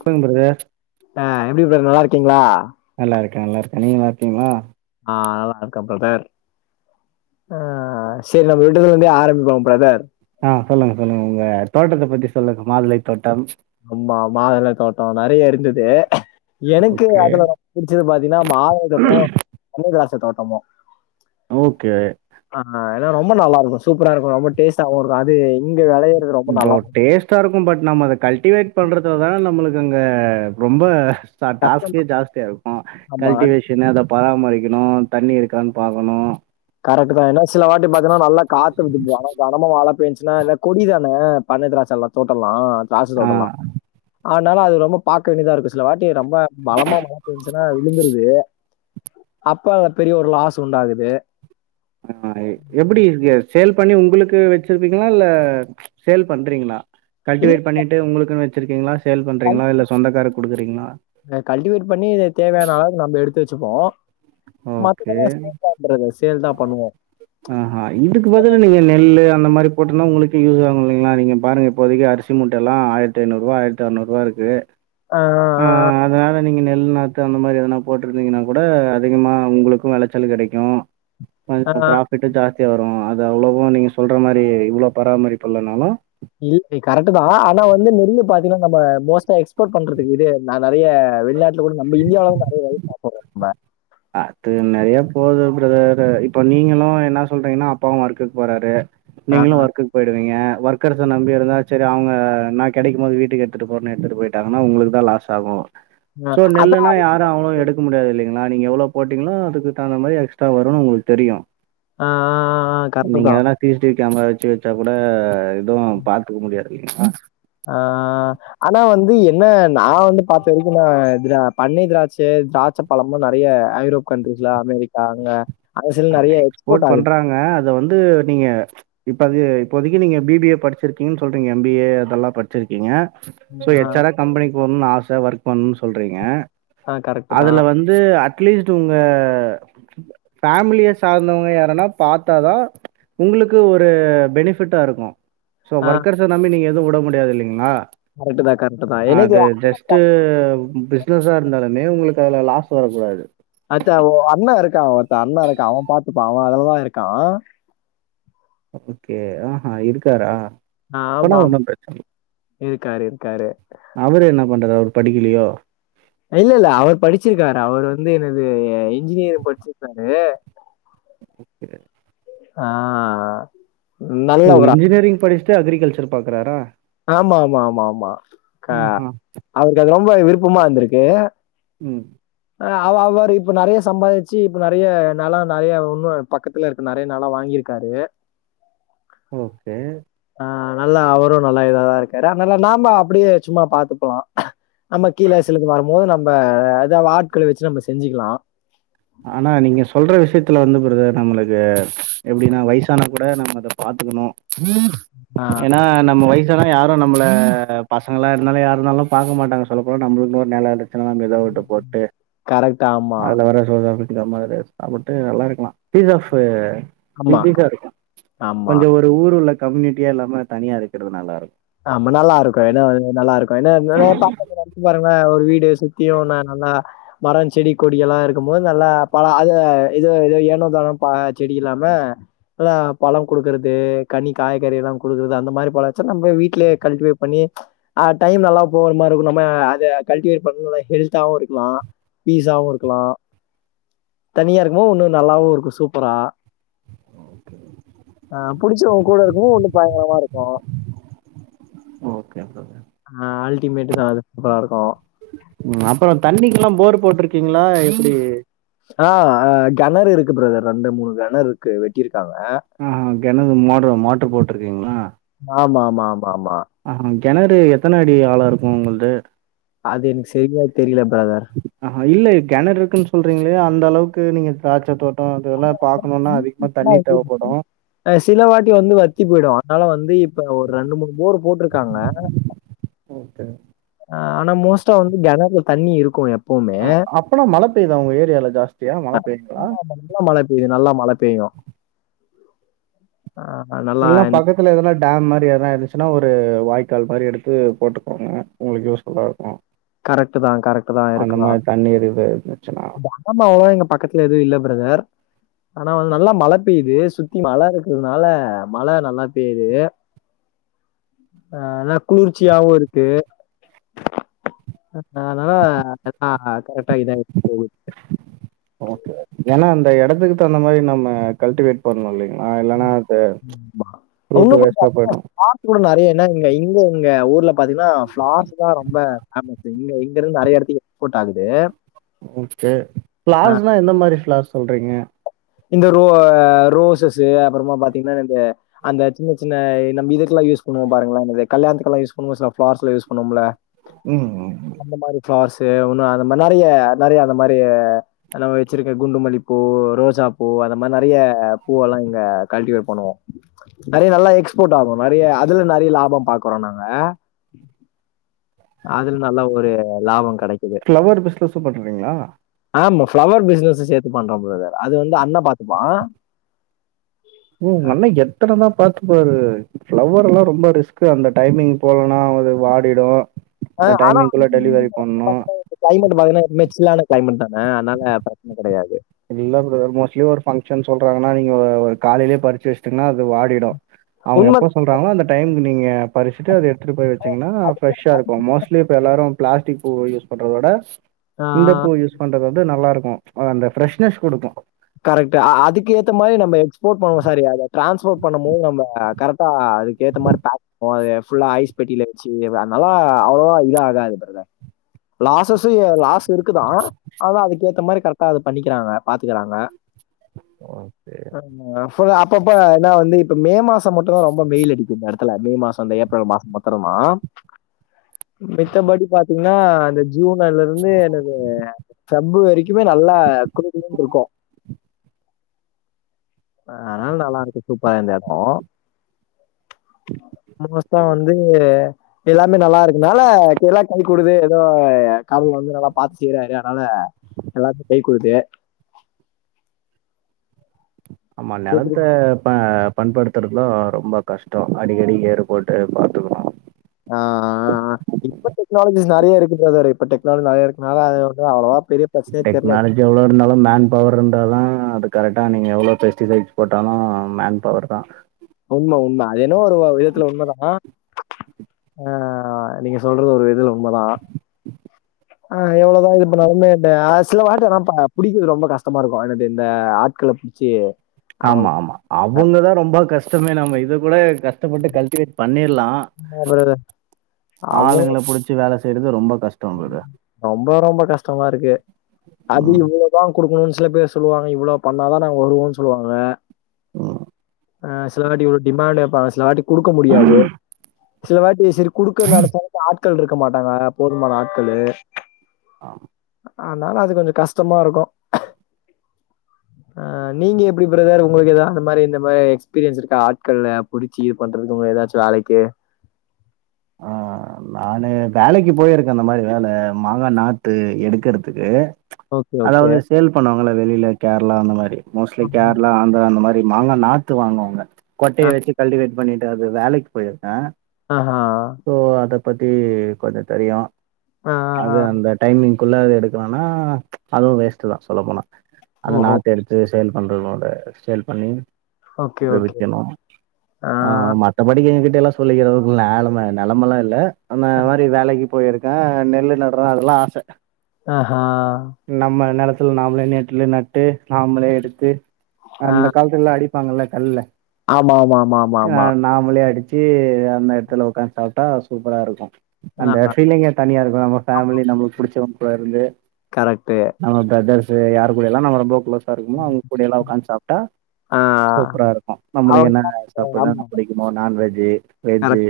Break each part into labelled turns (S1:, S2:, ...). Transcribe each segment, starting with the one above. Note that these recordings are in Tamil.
S1: சொல்ங்க ப்ரதர்
S2: ஆ எப்டி ப்ரதர் நல்லாருக்கீங்களா
S1: நல்லாருக்கே நல்லாருக்கே நீங்க நல்லருக்கீங்களா
S2: ஆ நல்லாருக்கே ப்ரதர் ஆ செரி நம்ம விட்டதுலருந்தே ஆரம்பிப்போ ப்ரதர்
S1: ஆ சொல்லுங்க சொல்லுங்க உங்க தோட்டத்த பத்தி சொல்லுங்க மாதுளை தோட்டம்
S2: ஆமா மாதுளை தோட்டோ நெறய இருந்தது எனக்கு
S1: ஓகே
S2: அதுல புடிச்சது பாத்தீங்கன்னா மாதுளை தோட்டமு பந்த காச தோட்டமு
S1: ஓக்கே
S2: ஆ ஆ ரொம்ப நல்லாருக்கு சூப்பராருக்கு ரொம்ப டேஸ்டாவுருக்கு அது இங்க வெளைய
S1: இப்போ டேஸ்ட்டாருக்கு பட் நம்ப அத கல்டிவேட் பண்றதுல தான நம்ளுக்கு அங்க ரொம்ப
S2: கஷ்டந்தா
S1: டாஸ்கே ஜாஸ்தியா இருக்கு
S2: ஆமா
S1: கல்டிவேஷன் என்ன அத பராமரிக்கணு தண்ணி இருக்கானு பாக்கணு
S2: கரெக்ட் தான் என்னா சில வாட்டி பாத்தீனா நல்லா காத்து அடிக்கும் கனமா மழ பேன்சின்னா எல்ல கொடிதான பன்னீர் திராச்சல்லா போட்ரலா திராச்ச
S1: ஆ
S2: தோட்டலா அதனால அது ரொம்ப பாப் க்குனுதா இருக்கு சில வாட்டி ரொம்ப பலமா மழ பெஞ்ச்சுன்னா விழுந்துருது அப்ப பெரிய ஒரு லாஸ் உண்டாகுது
S1: ஆ எப்டி ய சேல் பண்ணி உங்ளுக்கு வச்சிருப்பீங்களா இல்ல சேல் பண்றீங்ளா கல்டிவேட் பண்ணிட்டு உங்ளுக்குன்னு வச்சிருக்கீங்களா சேல் பண்றீங்களா இல்ல சொந்தக்காருக்கு குடுக்குறீங்களா
S2: அ கல்டிவேட் பண்ணி தேவையான அளவு நம்ப எடுத்து வச்சுப்போம் மத்ததெல்லா [inaudible] ப்ரதர்ஸ்
S1: ஆ ஆ இதுக்கு பதில் நீங்க நெல்லு அந்த மாரி போட்டனா உங்களுக்கு யூஸ் ஆகும் இல்லீங்ளா நீங்க பாருங்க இப்போதைக்கு அரிசி மூட்டல்லாம் ஆயிரத் த்துநூறு ரூவா ஆயிரத்தி ஆர்னூ ரூவா இருக்கு
S2: அ
S1: ஆ அத அத நீங்க நெல் நாத்து அந்த மாரி எதனா போட்டிருந்தீங்கன்னா கூட அதிகமாக உங்ளுக்கு வெளச்சல் கெடைக்கும்
S2: ஆ,
S1: கொஞ்சம்
S2: ஆ.
S1: ப்ராஃபிட்டு ஜாஸ்தியா வரும் அது அவ்வளோவோ நீங்க சொல்ற மாரி இவ்வளோ பராமரிப்பு இல்லனாலும்
S2: இல்ல கரெக்டுதா ஆனா வந்து நெல்லு பாத்தீன்னா நம்ப மோஸ்டா எக்ஸ்போர்ட் பண்றது இது நா நெறைய வெளிநாட்டுல கூட நம்ம இந்தியாவுல வந்து நறைய வாங்கி சாப்பிடுறோம் நம்ம
S1: அது நிறைய போது பிரதர் இப்ப நீங்களும் என்ன சொல்றீங்கன்னா அப்பாவும் ஒர்க்குக்கு போறாரு
S2: ஆ,
S1: நீங்களும் ஒர்க்கு போயிடுவீங்க ஒர்கர்ஸ நம்பி இருந்தா செரி அவங்க நா கெடைக்கும் மோது வீட்டுக்கு எடுத்துட்டு போறனு எடுத்துட்டு போயிட்டாங்கன்னா உங்களுக்குதா லாஸ் யூஸ் ஆகும்
S2: ஆ
S1: சோ
S2: அதான்
S1: நெல்லுன்னா யாரும் அவ்ளோ எடுக் க முடியாது இல்லீங்களா நீங்க எவ்வளோ போட்டீங்ளோ அதுக்கு தகுந்த மாரி எக்ஸ்ட்ரா வருனு உங்ளுக்கு தெரியும்
S2: ஆ, ஆ, ஆ கரெக்ட்டு
S1: நீங்க
S2: தான்.
S1: எதனா C C T V camera வச்சு வச்சா கூட எதுவும் பாக் க்க முடியாது இல்லீங்ளா
S2: ஆ ஆனா வந்து என்ன நா வந்து பாத்த வரைக்கும் நா திரா பன்னீர் திராட்ச சாத் சப்பழம்லா நறைய ஐரோப் கண்ட்ரீஸ்ல அமெரிக்கா அங்க சில
S1: அங்க
S2: நெறைய
S1: எக்ஸ்போர்ட்
S2: ஆகுது.
S1: பண்றாங்க அத வந்து நீங்க இப்ப அது இப்போதைக்கு நீங்க பி பி ஏ படிச்சிருக்கீங்கன்னு சொல்றீங்க எம் பி ஏ அதெல்லாம் படிச்சிருக்கீங்க சோ
S2: ஆ,
S1: எச்ஆடா கம்பெனிக்கு போனுனு ஆச ஒர்க் பண்ணு சொல்றீங்க
S2: ஆ கரெக்ட்டு தான்.
S1: அதுல வந் து அட்லீஸ்ட் உங்க [inaudible] ஃபேமிலிய சாந்தவங்க யாருன்னா தாத்தா தான் உங்ளுக்கு ஒரு பெனிஃபிட்டா இருக்கோம் சோ
S2: ஆ
S1: ஒர்க்கர்ஸ நம்பி நீங்க எதும் வுட முடியாது இல்லீங்ளா
S2: கரெக்ட்டு தான், கரெக்ட்டு தான். எனக்கு
S1: அது ஜஸ் ட்டு பிஸ்னஸ்ஸா இருந்தாலுமே உங்களுக்கு அதுல லாஸ் வரக்கூடாது
S2: அடுத்து ஒ அண்ண இருக்கான் ஒருத்த அண்ண இருக்கான் பாத்துப்பா அவ அதுலா இருக்கான்
S1: ஓகே ஆ இருக்காரா அப்பனா
S2: ஆமாம்
S1: ஒண்ணும் பிரச்சனை இல்ல.
S2: இருக்காரு இருக்காரு
S1: அவரு என்ன பண்றாரு அவரு படிக்கீலீயோ
S2: இல்லல்ல அவரு படிச்சிருக்காரு அவர் வந்து என்னது இன்ஜினியரிங் படிச்சிருக்காரு
S1: ஓகே
S2: ஆ நல்ல
S1: ஓ
S2: ஒரு ஆள்.
S1: இன்ஜினியரிங் படிச்சுட்டு அக்ரிகல்ச்சர் பாக்குறாரா
S2: ஆமா ஆமா ஆமா ஆமா க
S1: ஆஹா.
S2: அவருக்கு அது ரொம்ப விருப்பமா இருந்திருக்கு
S1: ம்
S2: ‌அ அவ அவ ரு இப்ப நெறய சம்பாரிச்சு இப்ப நறய நெலோ நறய இன்னூ பக்கத்துல இருக் நெறய நெலோ வாங்கியிருக்காரு
S1: ஓ கே
S2: ஆ நல்லா அவரூ நல்லா இதாதா இருக்காரு அத்னால நாம அப்டியே சும்மா பாத்துப்போலா நம்ம கீல சிலது வரும் போது நம்ப ஏதா ஆட்கள வச்சு நம்ம செஞ்சுக்கலா
S1: ஆனா நீங்க சொல்ற விஷயத்துல வந்து பிரதர் நம்மளுக்கு எப்டின்னா வயசானா கூட நம்ம அத பாத்துக்கணூ
S2: அஹ்
S1: ஏனா நம்ம வயசு வயசானா யாரு நம்மள பசங்களா இருந்தாலு யாருனாலு பாக்க மாட்டாங்க சொல்ல போனா நம்ளுக்கு ஒரு நெலோ இரூக் தினோ நம்ப எதா ஒட்ட போட்டு
S2: கரெக்ட் ஆமா.
S1: அதல்ல வர [inaudible] சாப்பிட்டு நல்லா இருக்கலா பீஸ் ஆஃப்
S2: ஆமா,
S1: [unintelligible] இருக்கோ
S2: ஆமா.
S1: கொஞ்சோ ஒரு ஊர் உள்ள கம்யூனிட்டியா இல்லாம தனியா இருக்கறது நல்லா இருக்
S2: ஆமா நல்லா இருக்கோ என்ன ஒன்னு நல்லா இருக்கோ என்ன [inaudible] ஓரமா ஒரு வீடு சுத்தியூ ஒன்னு நல்லா மரம் செடி கொடி எல்லா இருக்கு போத் நல்லா பலா அது ஏதோ ஏதோ ஏனோ தானோ ப செடி இல்லாம நல்லா பழம் குடுக்கறது கனி காய்கறி எல்லா குடுக்குறது அந்த மாறி பழோ வச்சா நம்ம வீட் வீட்லியே கல்டிவேட் பண்ணி ஆ டைம் நல்லா போற மாறி இருக்கோ நம்ம அத கல்டிவேட் பண்றது நல்லா ஹெல்தாவூ இருக்கலா பீஸாவூ இருக்கலா தனியா இருக்குமோ இன்னூ நல்லாவூ இருக்கோ சூப்பரா ஆ புடிச்சவங்க கூட இருக்கவூ இண்ணூ பயங்கரமா இருக்கோ
S1: ஓகே பிரதர்
S2: ஆ அல்டிமேட் தா அது சூப்பரா இருக்கோ
S1: அப்றோ தண்ணிக் கெலா போர் போட்ருக்கீங்களா எப்டி
S2: அ ஆ கெணறு இருக்கு பிரதர் ரெண்டு மூணு கெணறு இருக்கு வெட்டிருக்காங்க
S1: ம் ம் கெணறு மோட்ரு மோட்டரு போட்டிருக்கீங்களா
S2: ஆ மா மா மா மா
S1: ஆ ஹாங் கொணறு எத்தன அடி ஆழோ இருக்கோ உங்கள்து
S2: அது என்க் சரியா தெர்ல பிரதர்
S1: ஆ ஹாங் இல்லே கெணறு இருக்குன்னு சொல்றீங்களே அந்த அளவுக்கு நீங்க திராட்ச தோட் டோம் அதெல்லா பாக் கணும்னா அதிகமா தண்ணி தேவப்படோ
S2: அ சில வாட்டி வந்து வத்தி போயிடோ அதனால வந்து இப்ப ஒரு ரெண்டு மூணு போர் போட்டிருக்காங்க
S1: ஓகே
S2: ஆ ஆனா மோஸ்ட்டா வந்து கெணர்ல்ல தண்ணி இருக்கும் எப்
S1: ஆ அப்பனா மழை பெய்தா உங்க ஏரியால ஜாஸ்தியா மழ பெய்தா
S2: ஆமா, ஆமா. நல்லா மழ பெயூ நல்ல மழ பெய்யூ ஆ அனா
S1: எல்லா பக்கத் தில எதனா டேம் மாறி எதா இருந்சுனா ஒரு வாய்க்கால் மாறி எடுத்து போட்டுக்கோங்க உங்ளுக்கு யூஸ்ஃபுல்லா இருக்கோ
S2: கரெக்ட்டு தான், கரெக்ட்டு தான்
S1: அந்த மாறி தண்ணி இருவ இருந்துச்சுனா
S2: ஆமா அவ்ளோ எங்க பக்கத்துல எதூ இல்ல பிரதர் ஆனா வந்து நல்லா மழை பெய்து சுத்தி மல இருக்கிறதுனால மழை நல்லா பெய்து ஆ அதா குளிர்ச்சியாவூ இருக்கு அத் அத்னால அத் கரெக்ட் ஆயி இதா போவுத்து
S1: ஓகே ஓகே ஏனா அந்த எடத்துக்கு தகுந்த மாறி நம்ம கல்டிவேட் பண்ணு இல்லீங்ளா இல்லனா அது
S2: ஆமா.
S1: ஃப்ரூட்டு
S2: இன்னும் கொஞ்சம்
S1: வேஸ்டா போயிடு
S2: ஆர்ட் கூட நறைய என்ன இங்க இங்க இங்க ஊர்ல பாத்தீங்னா ஃப்ளார்ஸ் தா ரொம்ப பேமஸ் இங்க இருந் நறையடத்தி
S1: ஓகே
S2: அ
S1: ஃபிளார்ஸ்னா எந்த மாறி ஃபிளார்ஸ் சொல்றீங்க
S2: இந்த ரோ ரோசஸ்ஸீ அப்பறமா பாத்தீங்னா இந்த அந்த சின்ன சின்ன நம்ம இதுகெலா யூஸ் பண்ணுவோ பாருங்கள என்னது கல்யாணத்துக் கெலா யூஸ் பண்ணுவோ சில ஃபிளார்ஸ்லா யூஸ் பண்ணுவோம்ல
S1: ம் ம் ம்
S2: அந்த மாறி ஃபிளார்ஸு ஒன்னு அந்த மாறி நறைய நறைய அந்த மாறி நல்லாவே வச்சிருக்கே குண்டு மல்லிப்பூ ரோசாப் பூ அந்த மாறி நறைய பூவெல்லா இங்க கல்டிவேட் பண்ணுவோ நறைய நல்லா எக்ஸ்போர்ட் ஆகு நறைய அதுல நறைய லாப பாக்குறோ நாங்க அதுல நல்ல ஒரு லாப கெடைக்குது
S1: ஃப்ளவர் பிஸ்னஸூ பண்ணுறீங்ளா
S2: ஆமா ஃபிளவர் பிசினஸ் சேத்து பண்றொம் பிரதர் அது வந்து அண்ணா பாத்துப்பா
S1: ப்ரோ உங்க அண்ணா எத்தனதா பாத்து பாரு ஃப்ளவர் எல்லா ரொம்ப ரிஸ்க் அந்த டைமிங் போலனா அது வாடிடு
S2: அ
S1: அந்த
S2: ஆனா
S1: டைமிங்குள்ள டெலிவரி பண்ணு
S2: கிளைமேட் பாத்திங்னா எப்பவுமே சில்லான கிளைமெட் தான அதனால பிரச்சன கெடையாது
S1: இல்ல பிரதர் மோஸ்ட்லி ஒரு ஃபங்க்ஷன் சொல்றாங்கனா நீங்க ஒரு காலைலயே பறிச்சு வச்சுடிங்கனா அது வாடிடு அவங்க எப்ப
S2: உண்மதான்.
S1: சொல் ப்பாவு அந்த டைமுக்கு நீங்க பரிசுட்டு அத எடுத்துட்டு போய் வச்சிங்ன்னா ஃப்ரெஷா இருக்கு மோஸ்ட்லி இப்போ எல்லோரு பிளாஸ்டிக் பூவ யூஸ் பண்றத விட
S2: ஆ
S1: இந்த பூ யூஸ் பண்றது வந்து நல்லா இருக்கு அந்த ஃப்ரெஷ்னஸ் குடுக்கு
S2: கரெக்ட் அதுக்கு ஏத்த மாரி நம்ம எஸ்போர்ட் பன்னுவோ சாரி அத டிரான்ஸ்போர்ட் பண்ணும் போது நம் கரெடா அதுக்கு ஏத்த மாரி பேக் ஃபுல்லா ஐஸ் பெட்டியில வச்சு அதனாலா அவ்வளவா இது ஆகாது பிரதர் லாசஸ் லாஸ் இருக்குதா அதா அதுக்கு ஏத்த மாரி கரெக்டா அது பண்ணிக்கிறாங்க பாத்துகறாங்க
S1: ஓகே
S2: அப்பப்ப என்ன வந்து இப்ப மே மாசம் மட்டு தா ரொம்ப வெயில் அடிக்கு இந்த எடத்துல மே மாச அந்த ஏப்ரல் மாச மட் த்தறம மித்தபடி பாத்தீங்னா அந்த ஜூன் அல இருந்து எனது ஃபெப் வரிக்குமே நல்லா குளு குளுனு இருக்கு ஆ அதனால நல்லா இருக்கு சூப்பரா இந்த எடோ மோஸ்டா
S1: ஓகே.
S2: வந்து எல்லாமே நல்லா இருக்குனால எல்லாம் கை கூடுது ஏதோ கடவுள் வந்து நல்லா பாத்துட்டு செய்றாரு அதனால எல்லாத்துக்கு கை குடுத்து
S1: ஆமா
S2: கேக்குது
S1: நெலத்த ப பண்படுத்துறது தா ரொம்ப கஷ்ட அடிக்கடி ஏறு போட்டு பாத்துக்குவோ
S2: ஆ இப்போ டெக்னாலஜிஸ் நெறைய இருக்கு பிரதர் இப்ப டெக்னாலஜி நெறைய இருக் அதனால அது வந்து அவ்ளவா பெரிய பிரச்சனையே தெரில
S1: எவ்ளோ இருந்தாலு மேன் பவர் இருந்தாதா அது கரெக்டா நீங்க எவ்ளோ பெஸ்டிசைட்ஸ் போட்டாலு மேன் பவர் தா
S2: உண்ம உண்ம அது என்னோ ஒரு விதத்துல உண்மதா ஆ நீங்க சொல்றது ஒரு இதுல உண்மதா ஆ எவ்வளவுதா இது பண்ணாலுமே சில வாட்டைனா புடிக்கது ரொம்ப கஷ்டமா இருக்கு எனது இந்த ஆட்களப் மச்சி
S1: ஆமா ஆமா அவங்கதா ரொம்ப கஷ்டமே நம்ம இது கூட கஷ்டப்பட்டு கல்டிவேட் பண்ணிலா
S2: ஆமா பிரதர். அவங்க
S1: ஆளுங்கள புடிச்சு வேல செய்றது ரொம்ப கஷ்
S2: ரொம்ப ரொம்ப கஷ்டமா இருக்கு அது
S1: ம்.
S2: இவளோ தா குடுக்கணுன் சில பேர் சொல்லுவாங்க இவளோ பண்ணாதா நாங்க வருவோன் சொல்லுவாங்க
S1: ம்
S2: ஆ சிலவாட்டி இவளோ டிமாண்ட் வெப்பாங்க சிலவாட்டி குடுக்க முடியாது சில வாட்டி செரி குடுக்கன்னு நெனச்சாலு இந்த ஆட்கள் இருக்க மாட்டாங்க போதுமான ஆட்களு
S1: ஆம்
S2: அதனால அது கொஞ்ச கஷ்டமா இருக்கு ஆ நீங்க எப்டி பிரதர் உங்களுக்கு எதாவ்து அந்த மாரி இந்த மாரி எக்ஸ்பீரியன்ஸ் இருக்கா ஆட்கள்ல புடிச்சு இது பண்றதுக்கு உங்கள எதாச்சு வேலைக்கு
S1: ஆ நானு வேலைக்கு போயிருக்க அந்த மாரி வேல மாங்கா நாத்து எடுக்கிறதுக்கு
S2: ஓகே, ஓகே.
S1: அதாவ்து சேல் பண்ணுவாங்கள வெளில கேரளா அந்த மாரி
S2: ஆ.
S1: மோஸ்ட்லி கேரளா ஆந் ந்திரா அந்த மாரி மாங்க நாத்து வாங்குவாங்க கொட்டைய வெச்சு கல்டிவேட் பண்ணிட்டு அது வேலைக்கு போயிருக்கே
S2: ஆ ஹா
S1: சோ அத பத்தி கொஞ்ச தெரியு
S2: ஆ, ஆ,
S1: அது
S2: ஆ.
S1: அந்த டைமிங் குள்ள இது எடுக்கணுனா அதுவு வேஸ்ட்டு தா சொல்லப்போனா அந்த
S2: ஓஹோ!
S1: நாத்தெடுத் ரீ சேல் பண்றதோட சேல் பண்ணி
S2: ஓகே,
S1: இத
S2: ஓகே.
S1: விக்கணு ஆ ஆமா மத்தபடி எங்கக்கிட்டலா சொல்கிறளவுக்கு நாலும நெலமலா இல்ல அந்த மாரி வேலைக்கி போயிருக்கே நெல்லு நட்றே அதுக்குலா ஆச
S2: ஆ ஹா
S1: நம்ம நெலத்துல நாம்ளே நெட்டுல நட்டு நாம்ளே எடுத்து அந்த கால்த் துல அடிப்பாங்கல்ல கல்ல
S2: ஆமாம்மாம்மாம்மாம்மா
S1: நாமளே அடிச்சி அந்த எடத்துல ஒக்காந்து சாப்ட்டா சூப்பரா இருக்கு அந்த
S2: அதான்
S1: ஃபீலிங்கே தனியா இருக்கு நம்ம ஃபேமிலி நம்மளுக்கு புடிச்சவ்ங்க கூட இருந்து
S2: கரெக்ட்டு.
S1: நம்ம பிரதர்ஸ்ு யார கூட எல்லாம் நம்ம நம்ம பிரதர்ஸ்சு யார் கூடைலா நம்ம ரொம்ப க்ளோஸா இருக்கமோ அவுங் கூடைல்லா ஒக்காந்து சாப்ட்டா
S2: ஆ
S1: சூப்பரா இருக்கு நம்மளுக்கு
S2: அவங்கலாம்
S1: என்னென்ன சாப்புட
S2: ஆமா.
S1: புடிக்குமோ நான்வெஜ்ஜு வெஜ்ஜு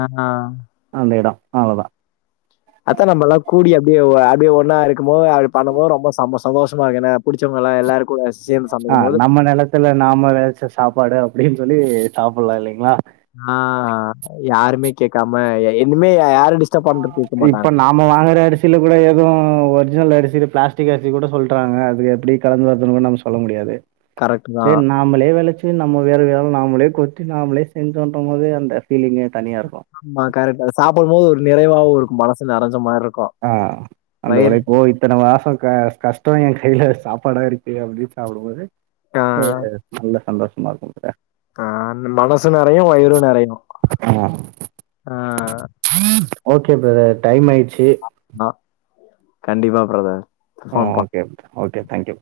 S2: ஏனா
S1: அந்த எடோ அவ்ளதா
S2: அதா நம்மெல்லா கூடி அப்டியே அப்டியே ஒன்னா இருக்கும்போது அது பண்ணும்போது ரொம்ப சந்தோஷ சந்தோஷமா இருக்கு ஏனா புடிச்சவ்ங்கள்லா எல்லாரு
S1: ஆ நம்ம நெலத்துல நாம வெதச்ச சாப்பாடு அப்டின் சொல்லி சாப்புட்லா இல்லைங்ளா
S2: ஆ யாருமே கேக்காம எ இன்னிமே யாரடிச்
S1: இப்ப நா நம்ம வாங்குற அரிசில கூட எது ஒர்ஜினல் அரிசில பிளாஸ்டிக் அரிசி கூட சொல்றாங்க அது எப்டி கலந்து வருதுனு நம்ம சொல்ல முடியாது
S2: கரெக்ட்டுதா
S1: நம்பளே வெளச்சி நம்ம வேலை ஆளு நாமளே கொட்டி நாமளே செஞ்சோன்ற போதே அந்த ஃபீலிங்கே தனியா இருக்கு
S2: ஆமா கரெக்ட்டுதா சாப்டும்போது ஒரு நிறைவாவு இருக்கு மனசு நெறஞ்ச மார்ருக்கு
S1: ஆ அந்த ஒழைப்போ [unintelligible] இத்தன மாச க கஷ்ட எ கைல சாப்பாடா இருக்கு அப்டின் சாப்டும்போது
S2: ஆ.
S1: நல்ல சந்தோஷமா இருக்கும்ல
S2: ஆ அந்த மனசு நெறையு வயிறு நெறையனு
S1: ஆ
S2: ஆ
S1: ஓகே ப்ரதர் டைம் ஆயிட்ச்சு
S2: அ கண்டிப்பா பிரதர் கன்பாஃர்ம் ப
S1: ஓகே ஓகே தேங்க்யூ